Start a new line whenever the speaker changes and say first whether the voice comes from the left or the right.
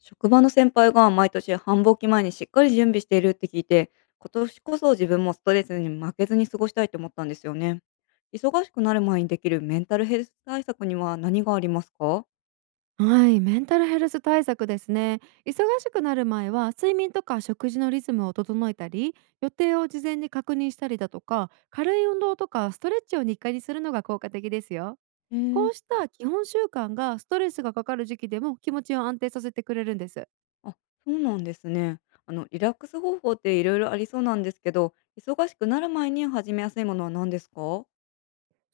left: 職場の先輩が毎年繁忙期前にしっかり準備しているって聞いて、今年こそ自分もストレスに負けずに過ごしたいと思ったんですよね。忙しくなる前にできるメンタルヘルス対策には何がありますか？
right: はい、メンタルヘルス対策ですね。忙しくなる前は睡眠とか食事のリズムを整えたり、予定を事前に確認したりだとか、軽い運動とかストレッチを日課にするのが効果的ですよ。
left: へ
right: こ
left: え。
right: うした基本習慣がストレスがかかる時期でも気持ちを安定させてくれるんです。
left: あ、そうなんですね。リラックス方法っていろいろありそうなんですけど、忙しくなる前に始めやすいものは何ですか？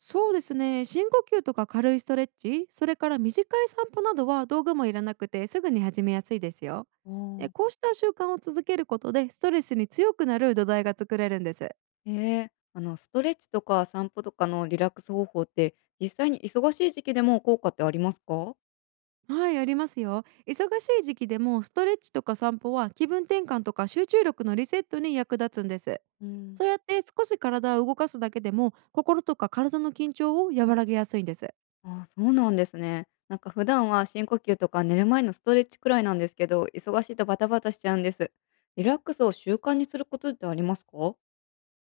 right: そうですね。深呼吸とか軽いストレッチ、それから短い散歩などは道具もいらなくてすぐに始めやすいですよ。
left: あー。
right: こうした習慣を続けることでストレスに強くなる土台が作れるんです。
left: ええ。ストレッチとか散歩とかのリラックス方法って、実際に忙しい時期でも効果ってありますか？
right: はい、ありますよ。忙しい時期でもストレッチとか散歩は気分転換とか集中力のリセットに役立つんです。
left: うん。
right: そうやって少し体を動かすだけでも心とか体の緊張を和らげやすいんです。
left: ああ、そうなんですね。なんか普段は深呼吸とか寝る前のストレッチくらいなんですけど、忙しいとバタバタしちゃうんです。リラックスを習慣にすることってありますか？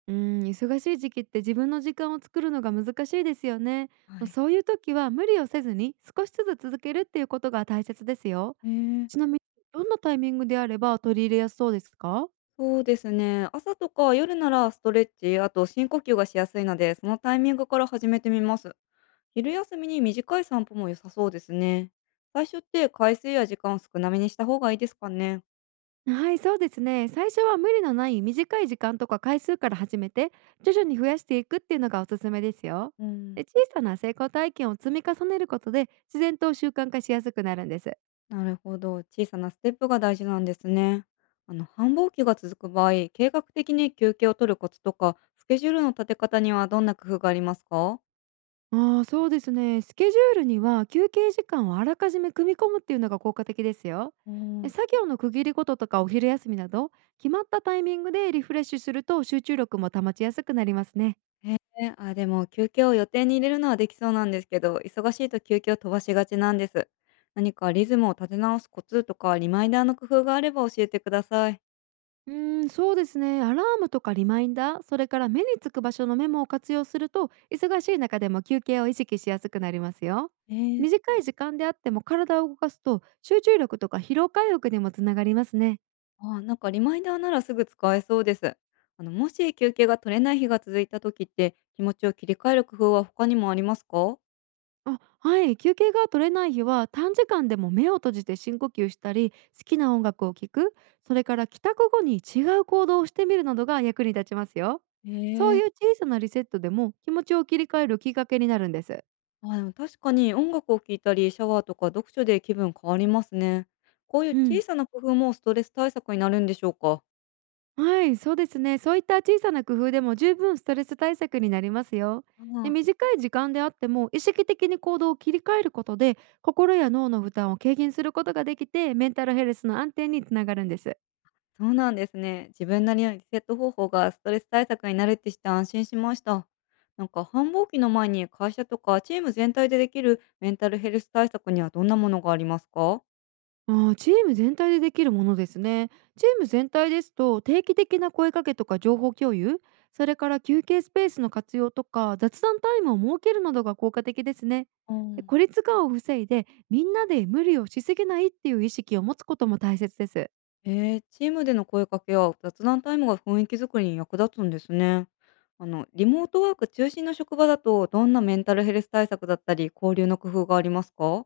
right: うーん、忙しい時期って自分の時間を作るのが難しいですよね。
left: はい。
right: そういう時は無理をせずに少しずつ続けるっていうことが大切ですよ。
left: えー、
right: ちなみにどんなタイミングであれば取り入れやすそうですか？
left: そうですね。朝とか夜ならストレッチ、あと深呼吸がしやすいので、そのタイミングから始めてみます。昼休みに短い散歩も良さそうですね。最初って回数や時間を少なめにした方がいいですかね。
right: はい、そうですね。最初は無理のない短い時間とか回数から始めて、徐々に増やしていくっていうのがおすすめですよ。
left: う
right: で、
left: ん。
right: 小さな成功体験を積み重ねることで、自然と習慣化しやすくなるんです。
left: なるほど。小さなステップが大事なんですね。繁忙期が続く場合、計画的に休憩を取るコツとか、スケジュールの立て方にはどんな工夫がありますか？
right: ああ、そうですね。スケジュールには休憩時間をあらかじめ組み込むっていうのが効果的ですよ。
left: う
right: で、
left: ん。
right: 作業の区切りごととかお昼休みなど、決まったタイミングでリフレッシュすると集中力も保ちやすくなりますね。
left: へえ、あ、でも休憩を予定に入れるのはできそうなんですけど、忙しいと休憩を飛ばしがちなんです。何かリズムを立て直すコツとか、リマインダーの工夫があれば教えてください。
right: うーん、そうですね。アラームとかリマインダー、それから目につく場所のメモを活用すると、忙しい中でも休憩を意識しやすくなりますよ。
left: えー。
right: 短い時間であっても体を動かすと、集中力とか疲労回復にもつながりますね。
left: あ、なんかリマインダーならすぐ使えそうです。もし休憩が取れない日が続いた時って、気持ちを切り替える工夫は他にもありますか？
right: あ、はい、休憩が取れない日は短時間でも目を閉じて深呼吸したり、好きな音楽を聴く、それから帰宅後に違う行動をしてみるなどが役に立ちますよ。そ
left: え
right: う
left: え。
right: いう小さなリセットでも気持ちを切り替えるきっかけになるんです。
left: あ、でも確かに音楽を聴いたり、シャワーとか読書で気分変わりますね。こういう
right: うん。
left: 小さな工夫もストレス対策になるんでしょうか？
right: はい、そうですね。そういった小さな工夫でも十分ストレス対策になりますよ。
left: あ
right: で、
left: あ、
right: 短い時間であっても意識的に行動を切り替えることで心や脳の負担を軽減することができて、メンタルヘルスの安定につながるんです。
left: そうなんですね。自分なりのリセット方法がストレス対策になるって知って安心しました。なんか繁忙期の前に会社とかチーム全体でできるメンタルヘルス対策にはどんなものがありますか？
right: あー、チーム全体でできるものですね。チーム全体ですと定期的な声かけとか情報共有、それから休憩スペースの活用とか雑談タイムを設けるなどが効果的ですね。
left: う
right: で、
left: ん。
right: 孤立感を防いでみんなで無理をしすぎないっていう意識を持つことも大切です。
left: えー、チームでの声かけや雑談タイムが雰囲気づくりに役立つんですね。リモートワーク中心の職場だと、どんなメンタルヘルス対策だったり、交流の工夫がありますか？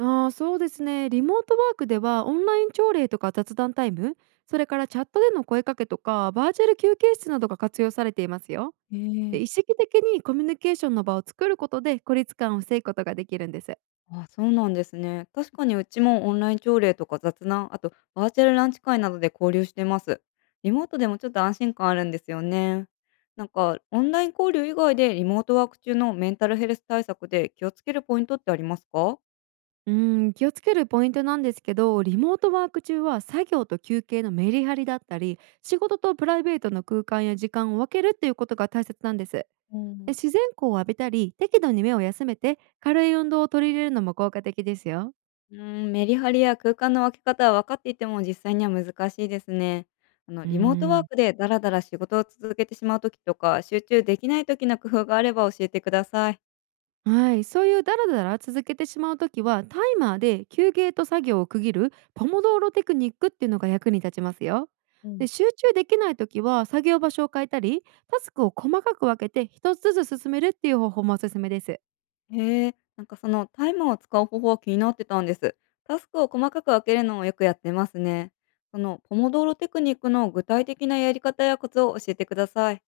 right: ああ、そうですね。リモートワークではオンライン朝礼とか雑談タイム、それからチャットでの声かけとかバーチャル休憩室などが活用されていますよ。
left: え
right: で、
left: ー。
right: 意識的にコミュニケーションの場を作ることで孤立感を防ぐことができるんです。
left: あ、そうなんですね。確かにうちもオンライン朝礼とか雑談、あとバーチャルランチ会などで交流してます。リモートでもちょっと安心感あるんですよね。なんか、オンライン交流以外でリモートワーク中のメンタルヘルス対策で気をつけるポイントってありますか？
right: うーん、気をつけるポイントなんですけど、リモートワーク中は作業と休憩のメリハリだったり、仕事とプライベートの空間や時間を分けるっていうことが大切なんです。
left: う
right: で、
left: ん。
right: 自然光を浴びたり適度に目を休めて軽い運動を取り入れるのも効果的ですよ。
left: うーん、メリハリや空間の分け方は分かっていても実際には難しいですね。
right: うー
left: リモートワー
right: ん、
left: クでだらだら仕事を続けてしまう時とか、集中できない時の工夫があれば教えてください。
right: はい、そういうダラダラ続けてしまうときはタイマーで休憩と作業を区切るポモドーロテクニックっていうのが役に立ちますよ。
left: うん。
right: で、集中できないときは作業場所を変えたり、タスクを細かく分けて一つずつ進めるっていう方法もおすすめです。
left: へえ、なんかそのタイマーを使う方法は気になってたんです。タスクを細かく分けるのをよくやってますね。そのポモドーロテクニックの具体的なやり方やコツを教えてくださ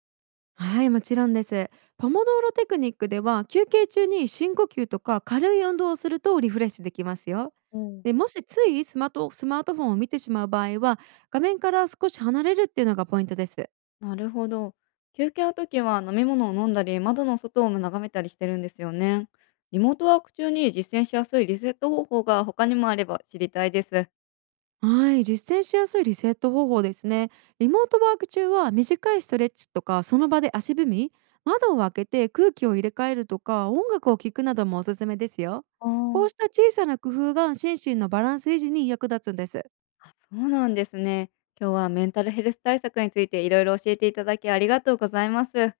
right: はい、もちろんです。ポモドーロテクニックでは休憩中に深呼吸とか軽い運動をするとリフレッシュできますよ。
left: い。
right: でもしついスマートフォンを見てしまう場合は画面から少し離れるっていうのがポイントです。
left: なるほど。休憩の時は飲み物を飲んだり、窓の外を眺めたりしてるんですよね。リモートワーク中に実践しやすいリセット方法が他にもあれば知りたいです。
right: はい、実践しやすいリセット方法ですね。リモートワーク中は短いストレッチとかその場で足踏み、窓を開けて空気を入れ替えるとか音楽を聴くなどもおすすめですよ。
left: あ
right: こう
left: ー。
right: した小さな工夫が心身のバランス維持に役立つんです。
left: あ、あ、そうなんですね。今日はメンタルヘルス対策についていろいろ教えていただきありがとうございます。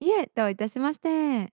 right: いえ、どういたしまして。